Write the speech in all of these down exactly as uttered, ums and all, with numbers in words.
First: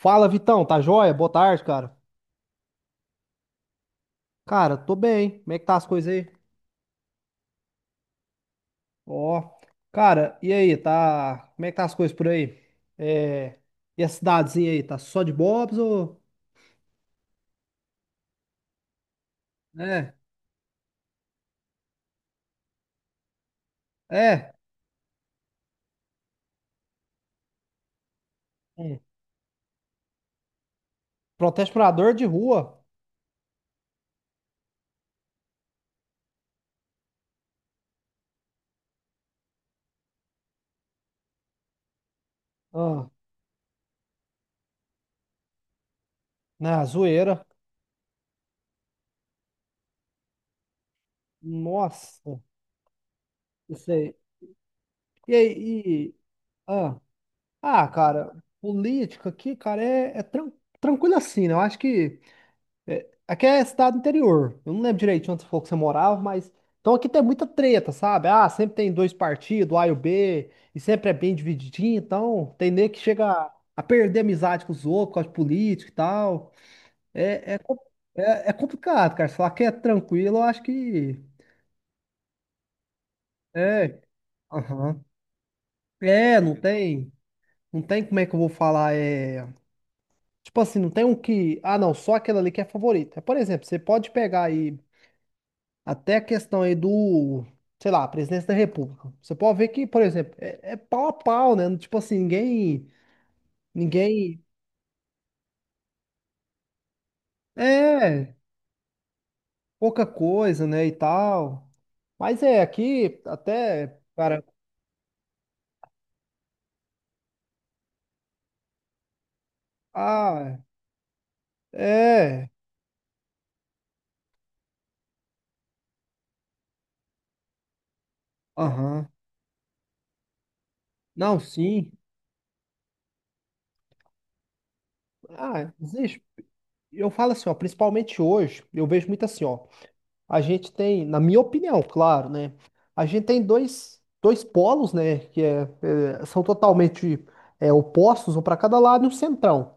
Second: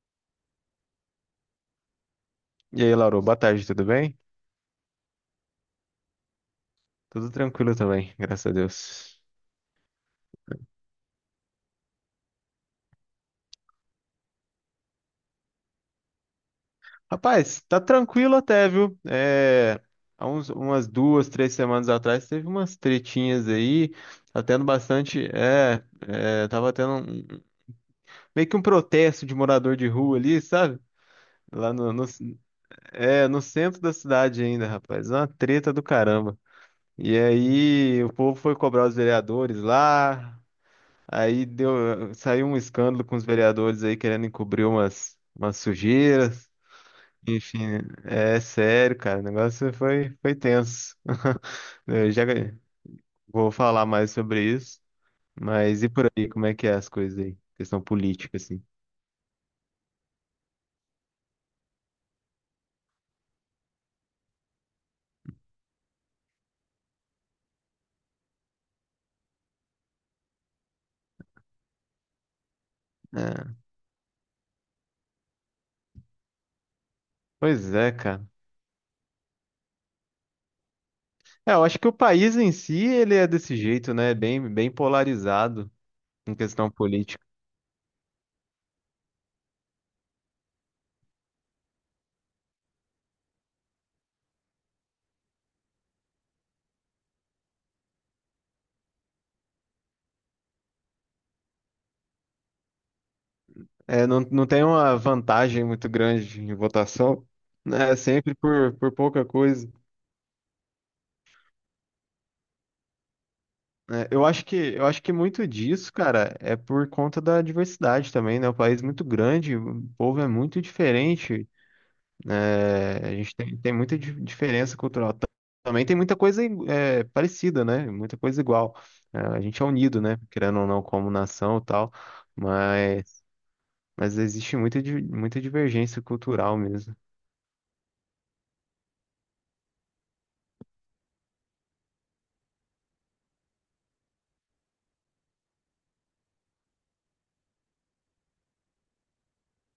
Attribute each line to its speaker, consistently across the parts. Speaker 1: Fala, Vitão, tá joia? Boa tarde, cara.
Speaker 2: E aí, Lauro, boa tarde, tudo bem?
Speaker 1: Cara, tô bem. Como é que tá as coisas aí?
Speaker 2: Tudo tranquilo também, graças a Deus.
Speaker 1: Ó, cara, e aí, tá? Como é que tá as coisas por aí? É... E a cidadezinha aí, tá só de bobs ou...
Speaker 2: Rapaz, tá tranquilo até, viu? É,
Speaker 1: É,
Speaker 2: há uns, umas duas, três semanas atrás teve umas tretinhas aí, tá
Speaker 1: é.
Speaker 2: tendo bastante. É, é, tava tendo um- meio que um
Speaker 1: Hum.
Speaker 2: protesto de morador de rua ali, sabe?
Speaker 1: Protesto
Speaker 2: Lá
Speaker 1: pra
Speaker 2: no, no,
Speaker 1: dor de rua.
Speaker 2: é, no centro da cidade ainda, rapaz. Uma treta do caramba. E aí, o povo foi cobrar os vereadores lá. Aí deu, saiu um escândalo
Speaker 1: Ah,
Speaker 2: com os vereadores aí querendo encobrir umas, umas sujeiras.
Speaker 1: na zoeira.
Speaker 2: Enfim, é sério, cara. O negócio foi, foi tenso. Eu já
Speaker 1: Nossa,
Speaker 2: vou falar
Speaker 1: isso
Speaker 2: mais
Speaker 1: aí.
Speaker 2: sobre isso.
Speaker 1: E aí,
Speaker 2: Mas e por
Speaker 1: e...
Speaker 2: aí, como é que é as
Speaker 1: Ah,
Speaker 2: coisas aí? Questão
Speaker 1: ah, cara,
Speaker 2: política, assim.
Speaker 1: política aqui, cara, é, é tran- tranquilo assim, né? Eu acho que. É, aqui é cidade interior. Eu não lembro direito onde você falou que você morava, mas. Então aqui tem muita treta, sabe? Ah, sempre tem dois partidos, A e o B, e sempre é bem divididinho, então tem nego que chega a
Speaker 2: É,
Speaker 1: a perder amizade com os outros, por causa de político e tal. É, é,
Speaker 2: Pois
Speaker 1: com-
Speaker 2: é, cara.
Speaker 1: é, é complicado, cara. Se falar que é tranquilo, eu acho que.
Speaker 2: É, eu acho que o país em si, ele é desse jeito,
Speaker 1: É.
Speaker 2: né? Bem, bem
Speaker 1: Aham.
Speaker 2: polarizado em
Speaker 1: É, não
Speaker 2: questão
Speaker 1: tem.
Speaker 2: política.
Speaker 1: Não tem como é que eu vou falar. É... Tipo assim, não tem um que. Ah, não, só aquele ali que é favorito. É, por exemplo, você pode pegar aí. Até a questão aí do, sei lá, presidência da República. Você pode ver que, por exemplo, é, é pau a pau, né? Tipo assim, ninguém,
Speaker 2: É, não,
Speaker 1: ninguém,
Speaker 2: não tem uma vantagem muito grande em votação, né?
Speaker 1: é,
Speaker 2: Sempre por, por pouca coisa.
Speaker 1: pouca coisa, né, e tal. Mas é, aqui até,
Speaker 2: É, eu
Speaker 1: cara,
Speaker 2: acho que eu acho que muito disso, cara, é por conta da diversidade também, né? O país é muito grande, o povo é
Speaker 1: ah,
Speaker 2: muito diferente,
Speaker 1: é,
Speaker 2: é, a gente tem, tem muita di- diferença cultural. Ta- Também tem muita coisa igu- é, parecida, né? Muita coisa igual.
Speaker 1: aham,
Speaker 2: É, a gente é unido, né? Querendo ou não, como
Speaker 1: não,
Speaker 2: nação e
Speaker 1: sim,
Speaker 2: tal, mas, mas existe muita, di- muita
Speaker 1: ah,
Speaker 2: divergência
Speaker 1: existe.
Speaker 2: cultural mesmo.
Speaker 1: Eu falo assim, ó, principalmente hoje, eu vejo muito assim, ó, a gente tem, na minha opinião, claro, né? A gente tem dois, dois polos, né? Que é, é, são totalmente é, opostos, um para cada lado e um centrão.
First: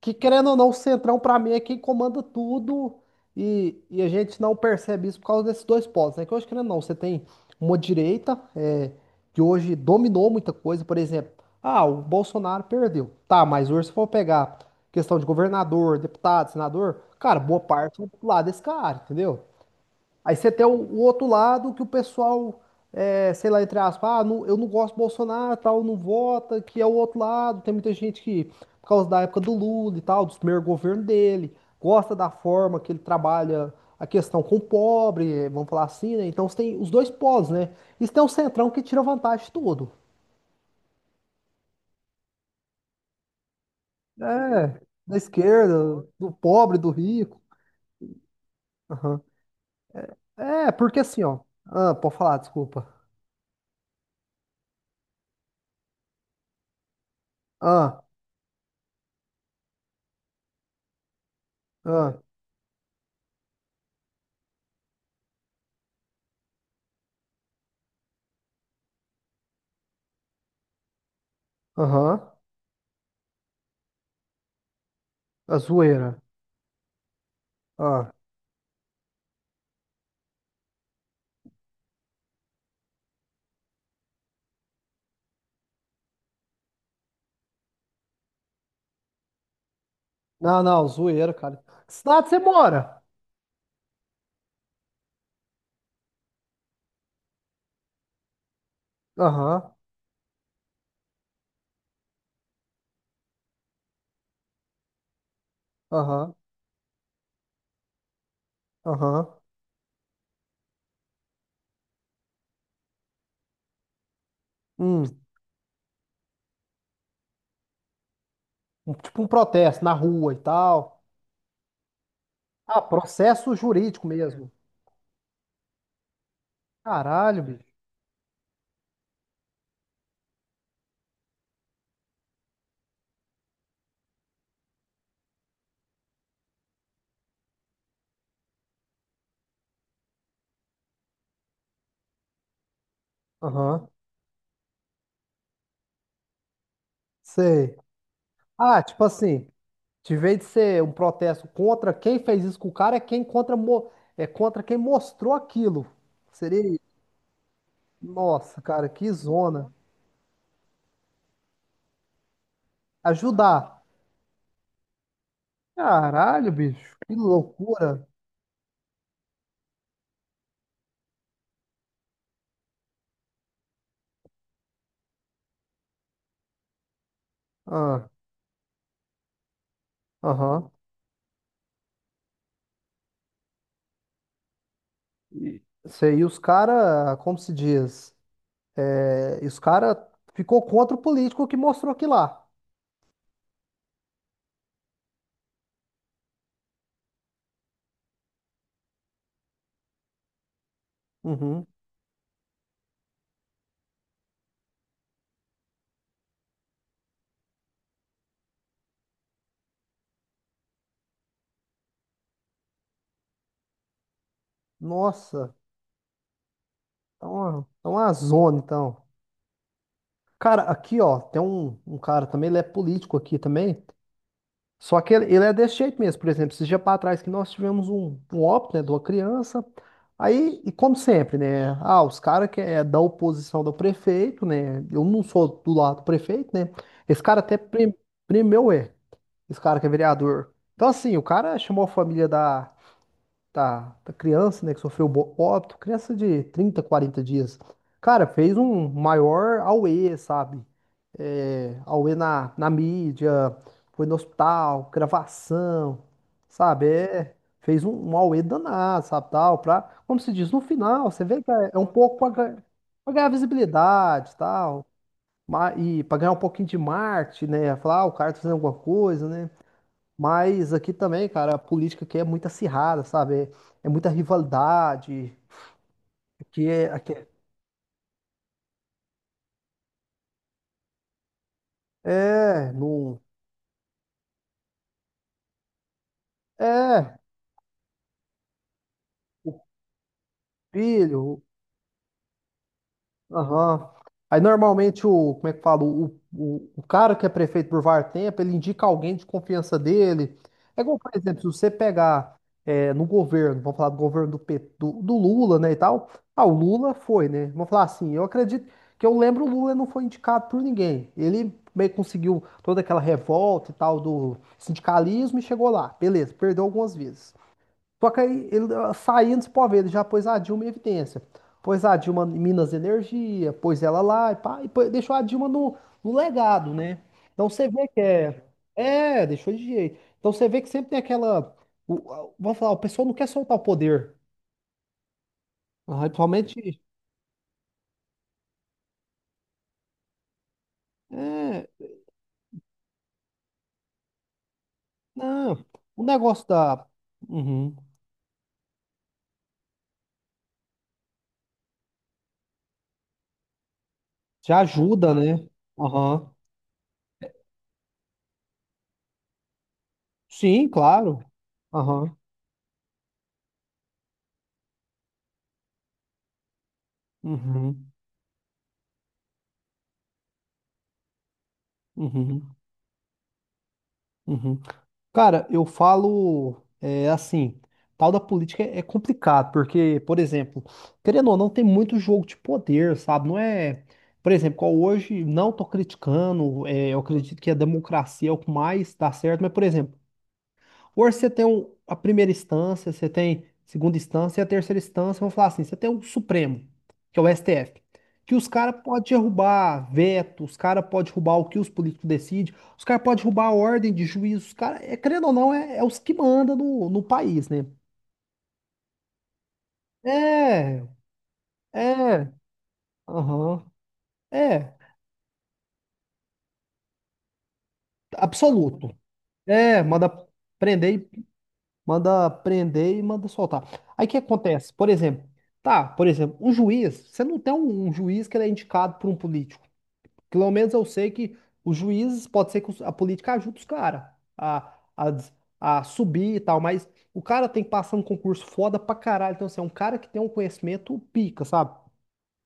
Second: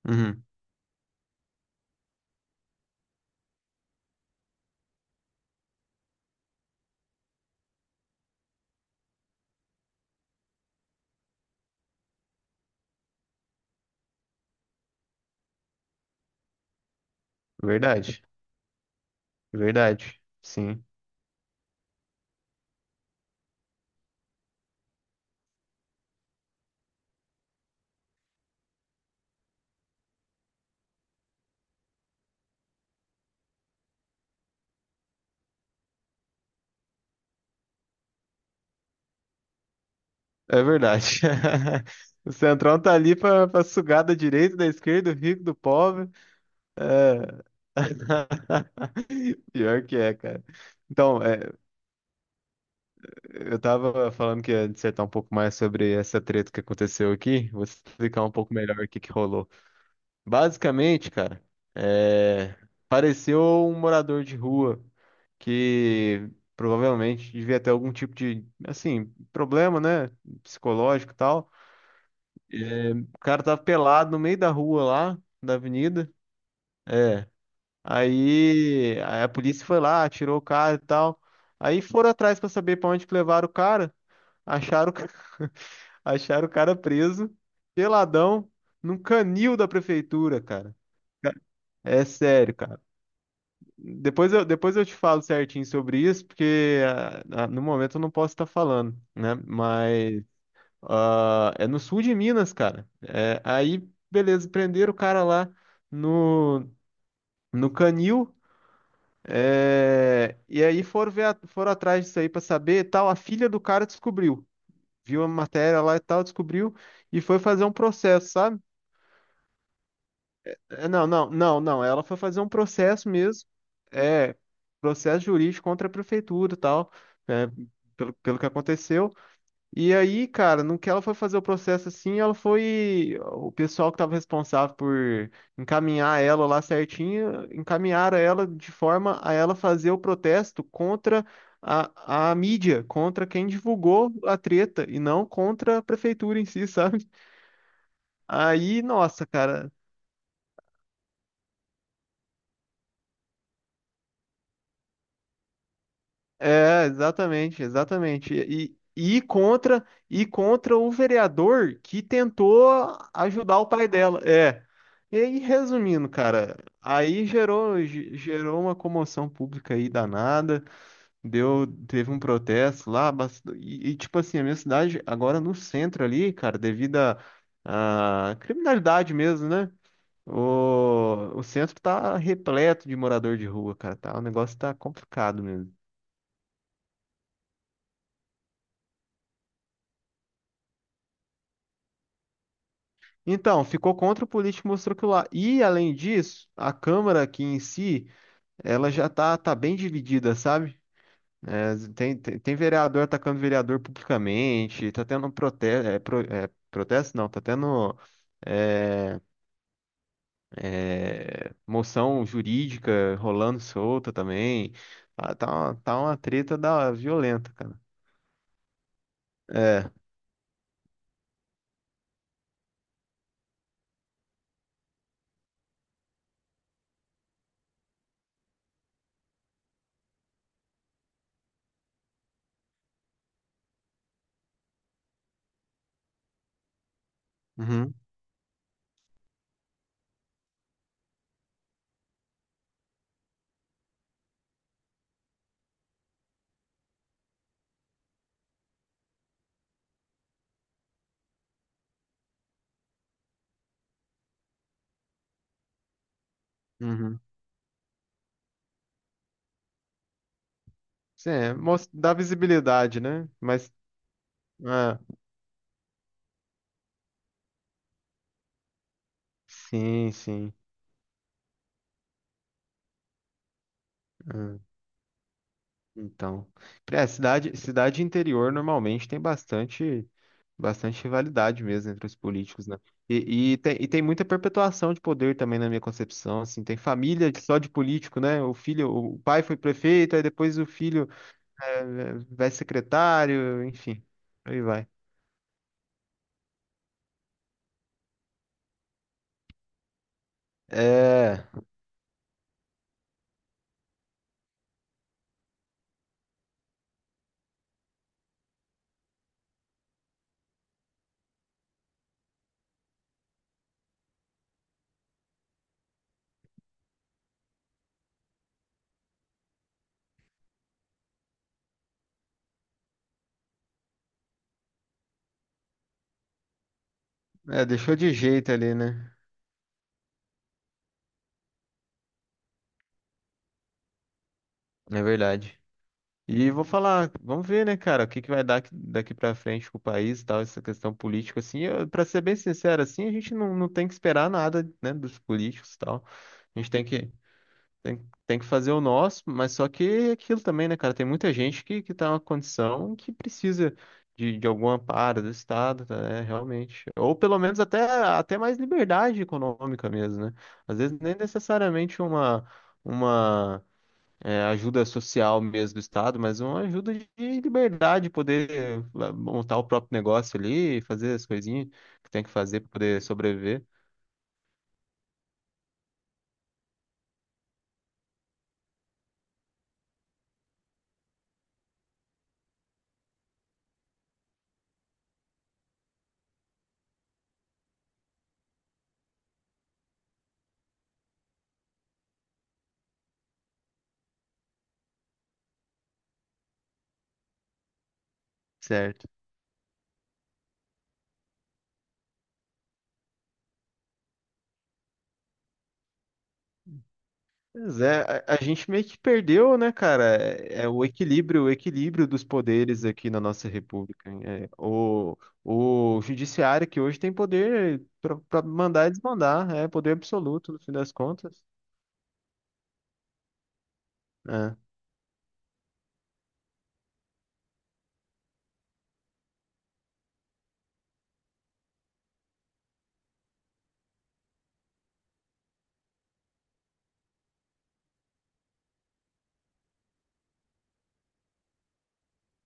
Speaker 1: Que
Speaker 2: Uhum,
Speaker 1: querendo ou não, o centrão para mim é quem comanda tudo e, e a gente não percebe isso por causa desses dois polos, né? Que hoje, querendo ou não, você tem uma direita é, que hoje dominou muita coisa, por exemplo, ah, o Bolsonaro perdeu. Tá, mas hoje se for pegar questão de governador, deputado, senador, cara, boa parte é
Speaker 2: verdade,
Speaker 1: do lado desse cara, entendeu?
Speaker 2: verdade,
Speaker 1: Aí você tem o,
Speaker 2: sim.
Speaker 1: o outro lado que o pessoal, é, sei lá, entre aspas, ah, não- eu não gosto do Bolsonaro, tal, não vota, que é o outro lado. Tem muita gente que, por causa da época do Lula e tal, dos primeiros governos dele, gosta da forma que ele trabalha a questão com o pobre, eh, vamos falar assim, né? Então você tem os dois polos, né? Isso tem um centrão que tira vantagem de tudo.
Speaker 2: É verdade. O Centrão tá ali pra, pra sugar da direita, da
Speaker 1: É,
Speaker 2: esquerda,
Speaker 1: da
Speaker 2: do rico, do
Speaker 1: esquerda,
Speaker 2: pobre.
Speaker 1: do pobre, do rico.
Speaker 2: É.
Speaker 1: Aham.
Speaker 2: Pior que é, cara.
Speaker 1: É, porque assim,
Speaker 2: Então,
Speaker 1: ó.
Speaker 2: é,
Speaker 1: Ah, pode falar, desculpa.
Speaker 2: eu tava falando que ia dissertar um pouco mais sobre essa treta que aconteceu aqui. Vou
Speaker 1: Ah,
Speaker 2: explicar um pouco melhor o que que rolou. Basicamente, cara,
Speaker 1: ah,
Speaker 2: é, apareceu um morador de rua que provavelmente devia ter algum tipo de, assim, problema, né, psicológico e tal.
Speaker 1: aham.
Speaker 2: O cara tava pelado no meio da rua lá, da
Speaker 1: A
Speaker 2: avenida.
Speaker 1: zoeira.
Speaker 2: É.
Speaker 1: Ah.
Speaker 2: Aí, aí a polícia foi lá, tirou o cara e tal. Aí foram atrás pra saber pra onde que levaram o cara. Acharam, o ca- Acharam o cara preso, peladão, num canil da prefeitura,
Speaker 1: Não,
Speaker 2: cara.
Speaker 1: não, zoeira, cara. Que
Speaker 2: É
Speaker 1: cidade você
Speaker 2: sério, cara.
Speaker 1: mora?
Speaker 2: Depois eu, depois eu te falo certinho sobre isso, porque ah, ah, no momento eu não posso estar falando, né?
Speaker 1: Aham,
Speaker 2: Mas ah, é no sul de Minas, cara. É, aí, beleza, prenderam o cara lá
Speaker 1: aham,
Speaker 2: no, no canil.
Speaker 1: aham.
Speaker 2: é, E aí foram ver, a- foram atrás disso aí pra saber, e tal. A filha do cara descobriu,
Speaker 1: Hum,
Speaker 2: viu uma matéria lá e tal, descobriu e foi fazer um processo, sabe?
Speaker 1: um- tipo um protesto na rua e
Speaker 2: É,
Speaker 1: tal.
Speaker 2: Não, não, não, não. Ela foi fazer um
Speaker 1: Ah,
Speaker 2: processo mesmo,
Speaker 1: processo jurídico
Speaker 2: é
Speaker 1: mesmo.
Speaker 2: processo jurídico contra a prefeitura, e tal,
Speaker 1: Caralho,
Speaker 2: é,
Speaker 1: bicho.
Speaker 2: pelo, pelo que aconteceu. E aí, cara, no que ela foi fazer o processo assim, ela foi. O pessoal que estava responsável por encaminhar ela lá certinho, encaminharam ela de forma a ela fazer o protesto contra a, a mídia, contra quem
Speaker 1: Aham,
Speaker 2: divulgou a treta, e não contra a prefeitura em si, sabe?
Speaker 1: sei. Ah,
Speaker 2: Aí,
Speaker 1: tipo
Speaker 2: nossa,
Speaker 1: assim,
Speaker 2: cara.
Speaker 1: de vez de ser um protesto contra quem fez isso com o cara, é quem contra, mo- é contra quem mostrou aquilo. Seria isso.
Speaker 2: É, exatamente, exatamente.
Speaker 1: Nossa,
Speaker 2: E,
Speaker 1: cara, que
Speaker 2: e
Speaker 1: zona.
Speaker 2: contra e contra o vereador que tentou ajudar o
Speaker 1: Ajudar.
Speaker 2: pai dela. É. E aí, resumindo,
Speaker 1: Caralho,
Speaker 2: cara,
Speaker 1: bicho. Que
Speaker 2: aí gerou
Speaker 1: loucura.
Speaker 2: ge- gerou uma comoção pública aí danada, deu teve um protesto lá, bas- e, e, tipo assim, a minha cidade agora no centro ali, cara, devido à
Speaker 1: Ah,
Speaker 2: à criminalidade mesmo, né?
Speaker 1: aham.
Speaker 2: O, o centro tá repleto de morador de rua, cara, tá? O negócio tá complicado
Speaker 1: E-
Speaker 2: mesmo.
Speaker 1: Sei, e os cara, como se diz, é, e os cara ficou contra o político que mostrou aqui lá.
Speaker 2: Então, ficou contra o político mostrou que lá. E, além disso, a Câmara aqui em si, ela já tá, tá bem dividida, sabe?
Speaker 1: Uhum.
Speaker 2: É, tem, tem, tem vereador atacando vereador publicamente, tá tendo protesto, é, pro- é, protesto não, tá tendo é, é, moção jurídica rolando solta também. Tá, tá
Speaker 1: Nossa,
Speaker 2: uma, tá uma treta da,
Speaker 1: tá
Speaker 2: violenta,
Speaker 1: uma,
Speaker 2: cara.
Speaker 1: tá uma zona, então.
Speaker 2: É.
Speaker 1: Cara, aqui, ó, tem um, um cara também, ele é político aqui também, só que ele, ele é desse jeito mesmo. Por exemplo, esses dias pra trás que nós tivemos um, um óbito, né, de uma criança, aí, e como sempre, né, ah, os caras que é da oposição do prefeito, né, eu não sou do lado do prefeito, né, esse cara até prim,
Speaker 2: Uhum,
Speaker 1: primeu é. Esse cara que é vereador. Então, assim, o cara chamou a família da, da, da criança, né, que sofreu bo- óbito, criança de trinta, quarenta dias. Cara, fez um maior auê, sabe? É, auê na, na mídia, foi no hospital, gravação, sabe?
Speaker 2: uhum.
Speaker 1: É, fez um, um auê danado, sabe? Tal, pra, como se diz, no final, você
Speaker 2: Sim,
Speaker 1: vê que
Speaker 2: é,
Speaker 1: é, é um
Speaker 2: mos- dá
Speaker 1: pouco pra, ganhar-
Speaker 2: visibilidade,
Speaker 1: pra ganhar
Speaker 2: né? Mas,
Speaker 1: visibilidade, tal,
Speaker 2: ah,
Speaker 1: ma- e pra ganhar um pouquinho de marketing, né? Falar, ah, o cara tá fazendo alguma coisa, né?
Speaker 2: sim, sim.
Speaker 1: Mas aqui também, cara, a política aqui é muito acirrada, sabe? É, é muita
Speaker 2: É.
Speaker 1: rivalidade.
Speaker 2: Então,
Speaker 1: Aqui é,
Speaker 2: é,
Speaker 1: aqui é,
Speaker 2: cidade, cidade interior normalmente tem bastante, bastante rivalidade mesmo entre os políticos,
Speaker 1: é,
Speaker 2: né?
Speaker 1: no,
Speaker 2: E, e, tem, e tem muita perpetuação de poder também na minha concepção, assim, tem
Speaker 1: é,
Speaker 2: família de- só de político, né? O filho, o pai
Speaker 1: o
Speaker 2: foi prefeito, aí depois o filho
Speaker 1: filho,
Speaker 2: é, é, vai secretário,
Speaker 1: Aham.
Speaker 2: enfim,
Speaker 1: Aí
Speaker 2: aí vai.
Speaker 1: normalmente o, como é que fala, o, o, o cara que é prefeito por var tempo, ele indica alguém de confiança dele. É igual, por exemplo,
Speaker 2: É,
Speaker 1: se você pegar é, no governo, vamos falar do governo do, P- do, do Lula, né, e tal. Ah, o Lula foi, né? Vamos falar assim, eu acredito que eu lembro o Lula não foi indicado por ninguém. Ele meio que conseguiu toda aquela revolta e tal do sindicalismo e chegou lá. Beleza, perdeu algumas vezes. Só que aí ele ah, saindo, você pode ver, ele já pôs a Dilma em evidência. Pôs a Dilma em Minas Energia, pôs ela lá e pá, e pô- deixou a Dilma no, no legado, né? Então
Speaker 2: é,
Speaker 1: você vê
Speaker 2: deixou
Speaker 1: que
Speaker 2: de
Speaker 1: é.
Speaker 2: jeito ali, né?
Speaker 1: É, deixou de jeito. Então você vê que sempre tem aquela. o- a- vamos falar, o pessoal não quer soltar o poder.
Speaker 2: É verdade.
Speaker 1: Ah,
Speaker 2: E vou
Speaker 1: principalmente.
Speaker 2: falar, vamos ver, né, cara, o que que vai dar aqui- daqui pra frente com o país e tal, essa questão política, assim,
Speaker 1: É,
Speaker 2: eu, pra ser bem sincero, assim, a gente não, não tem que esperar nada, né, dos
Speaker 1: não.
Speaker 2: políticos e
Speaker 1: O
Speaker 2: tal,
Speaker 1: negócio
Speaker 2: a gente tem
Speaker 1: da.
Speaker 2: que,
Speaker 1: Uhum.
Speaker 2: tem, tem que fazer o nosso, mas só que é aquilo também, né, cara, tem muita gente que, que tá numa condição que precisa de, de
Speaker 1: Já
Speaker 2: algum
Speaker 1: ajuda,
Speaker 2: amparo do
Speaker 1: né?
Speaker 2: Estado, tá, né,
Speaker 1: Aham.
Speaker 2: realmente, ou pelo menos até, até mais liberdade econômica mesmo, né,
Speaker 1: Sim,
Speaker 2: às vezes nem
Speaker 1: claro.
Speaker 2: necessariamente
Speaker 1: Aham.
Speaker 2: uma... uma é, ajuda social mesmo do Estado, mas uma ajuda de
Speaker 1: Uhum.
Speaker 2: liberdade, poder lá, montar o próprio negócio ali, fazer as coisinhas que tem
Speaker 1: Uhum.
Speaker 2: que
Speaker 1: Uhum.
Speaker 2: fazer para poder sobreviver.
Speaker 1: Uhum. Cara, eu falo é, assim, tal da política é é complicado, porque, por exemplo, querendo ou não, tem muito jogo de poder, sabe? Não é, por exemplo, qual hoje não tô criticando, é, eu acredito que a democracia é o que mais dá certo, mas, por exemplo, hoje você tem um- a primeira instância, você tem segunda instância e a terceira instância, vamos falar assim, você tem o Supremo, que é o S T F, que os caras podem
Speaker 2: Certo.
Speaker 1: derrubar veto, os caras podem derrubar o que os políticos decidem, os caras podem derrubar a ordem de juízo, os caras, é, querendo ou não, é, é os que mandam no, no país, né?
Speaker 2: Pois é, a, a gente meio que perdeu, né, cara? É, é
Speaker 1: É,
Speaker 2: o equilíbrio, o equilíbrio, dos
Speaker 1: é,
Speaker 2: poderes aqui na nossa
Speaker 1: aham,
Speaker 2: república. Hein? É,
Speaker 1: é,
Speaker 2: o, o judiciário que hoje tem poder para mandar e
Speaker 1: absoluto.
Speaker 2: desmandar, é
Speaker 1: É,
Speaker 2: poder
Speaker 1: manda
Speaker 2: absoluto no fim das
Speaker 1: prender
Speaker 2: contas.
Speaker 1: manda prender e manda soltar. Aí o que
Speaker 2: É,
Speaker 1: acontece? Por exemplo, tá, por exemplo, o juiz, você não tem um, um juiz que ele é indicado por um político. Pelo menos eu sei que os juízes, pode ser que os- a política ajude os caras a, a, des- a subir e tal, mas o cara tem que passar um concurso foda pra caralho. Então, assim, é um cara que tem um conhecimento pica, sabe?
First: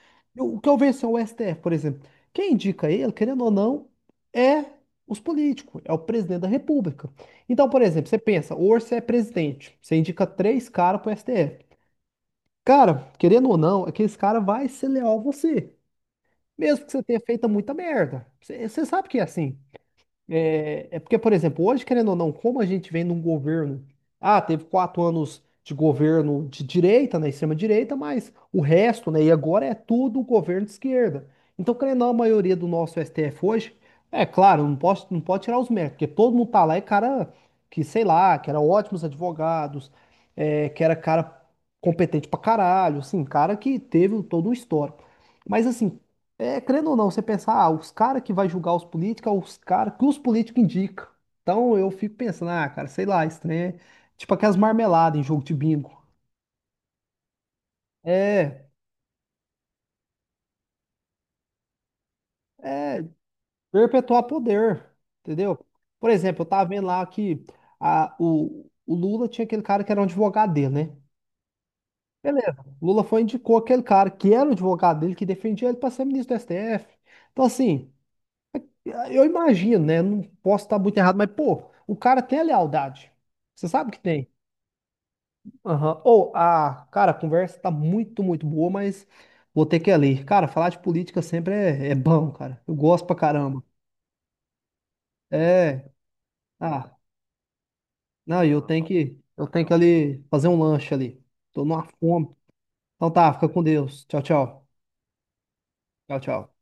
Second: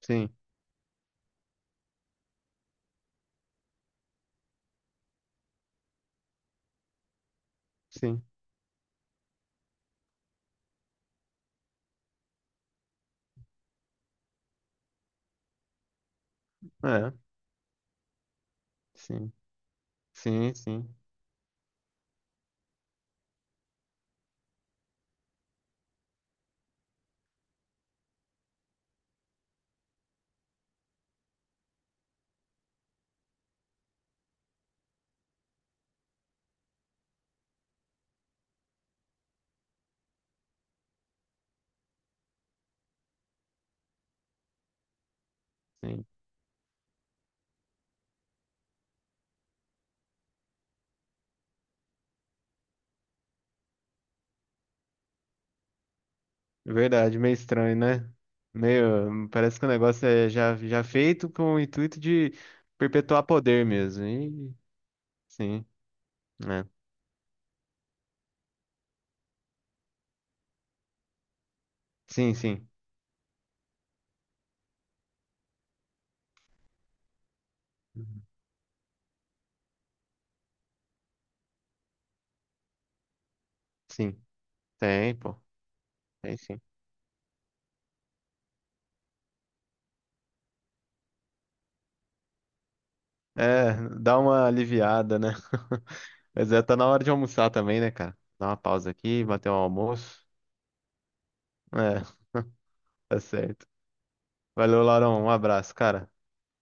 Speaker 2: sim,
Speaker 1: O que eu vejo assim, é o S T F, por exemplo. Quem indica ele, querendo ou não, é os políticos, é o presidente da República. Então, por exemplo, você
Speaker 2: sim,
Speaker 1: pensa, hoje você é presidente, você indica três caras pro S T F. Cara, querendo ou não, aqueles cara vai ser leal a você. Mesmo que você
Speaker 2: é,
Speaker 1: tenha feito muita merda. Você, você sabe que é
Speaker 2: sim,
Speaker 1: assim.
Speaker 2: sim,
Speaker 1: É,
Speaker 2: sim,
Speaker 1: é porque, por exemplo, hoje, querendo ou não, como a gente vem num governo. Ah, teve quatro anos de governo de direita, né, extrema-direita, mas o resto, né, e agora é tudo governo de esquerda. Então, querendo ou não, a maioria do nosso S T F hoje, é claro, não posso, não pode tirar os méritos, porque todo mundo tá lá é cara que, sei lá, que era ótimos advogados, é, que era cara competente pra caralho, assim, cara que teve todo um histórico. Mas, assim,
Speaker 2: sim.
Speaker 1: é, crendo ou não, você pensar, ah, os caras que vai julgar os políticos, é os caras que os políticos indicam. Então eu fico pensando, ah, cara, sei lá, esse trem é tipo aquelas marmeladas em jogo de bingo.
Speaker 2: Verdade, meio estranho, né?
Speaker 1: É,
Speaker 2: Meio, parece que o negócio é já, já feito com o intuito de perpetuar poder mesmo.
Speaker 1: perpetuar
Speaker 2: E,
Speaker 1: poder, entendeu?
Speaker 2: sim,
Speaker 1: Por exemplo, eu tava
Speaker 2: né?
Speaker 1: vendo lá que a, o, o Lula tinha aquele cara que era um advogado dele, né?
Speaker 2: Sim,
Speaker 1: Beleza,
Speaker 2: sim.
Speaker 1: o Lula foi e indicou aquele cara que era o advogado dele, que defendia ele pra ser ministro do S T F. Então, assim,
Speaker 2: Uhum.
Speaker 1: eu imagino, né? Não posso estar muito errado, mas, pô, o cara tem a lealdade. Você sabe que
Speaker 2: Sim,
Speaker 1: tem.
Speaker 2: tem, pô.
Speaker 1: Aham. Ou,
Speaker 2: Tem sim.
Speaker 1: a cara, a conversa tá muito, muito boa, mas vou ter que ir ali. Cara, falar de política sempre é, é bom, cara. Eu gosto pra caramba.
Speaker 2: É, dá uma aliviada, né?
Speaker 1: É.
Speaker 2: Mas é, tá na
Speaker 1: Ah,
Speaker 2: hora de almoçar também, né, cara?
Speaker 1: não,
Speaker 2: Dá
Speaker 1: e
Speaker 2: uma
Speaker 1: eu tenho
Speaker 2: pausa
Speaker 1: que,
Speaker 2: aqui,
Speaker 1: eu
Speaker 2: bater um
Speaker 1: tenho que ali
Speaker 2: almoço.
Speaker 1: fazer um lanche ali. Tô numa
Speaker 2: É,
Speaker 1: fome. Então
Speaker 2: tá
Speaker 1: tá, fica com
Speaker 2: certo.
Speaker 1: Deus. Tchau, tchau.
Speaker 2: Valeu, Laurão. Um abraço, cara.
Speaker 1: Tchau, tchau.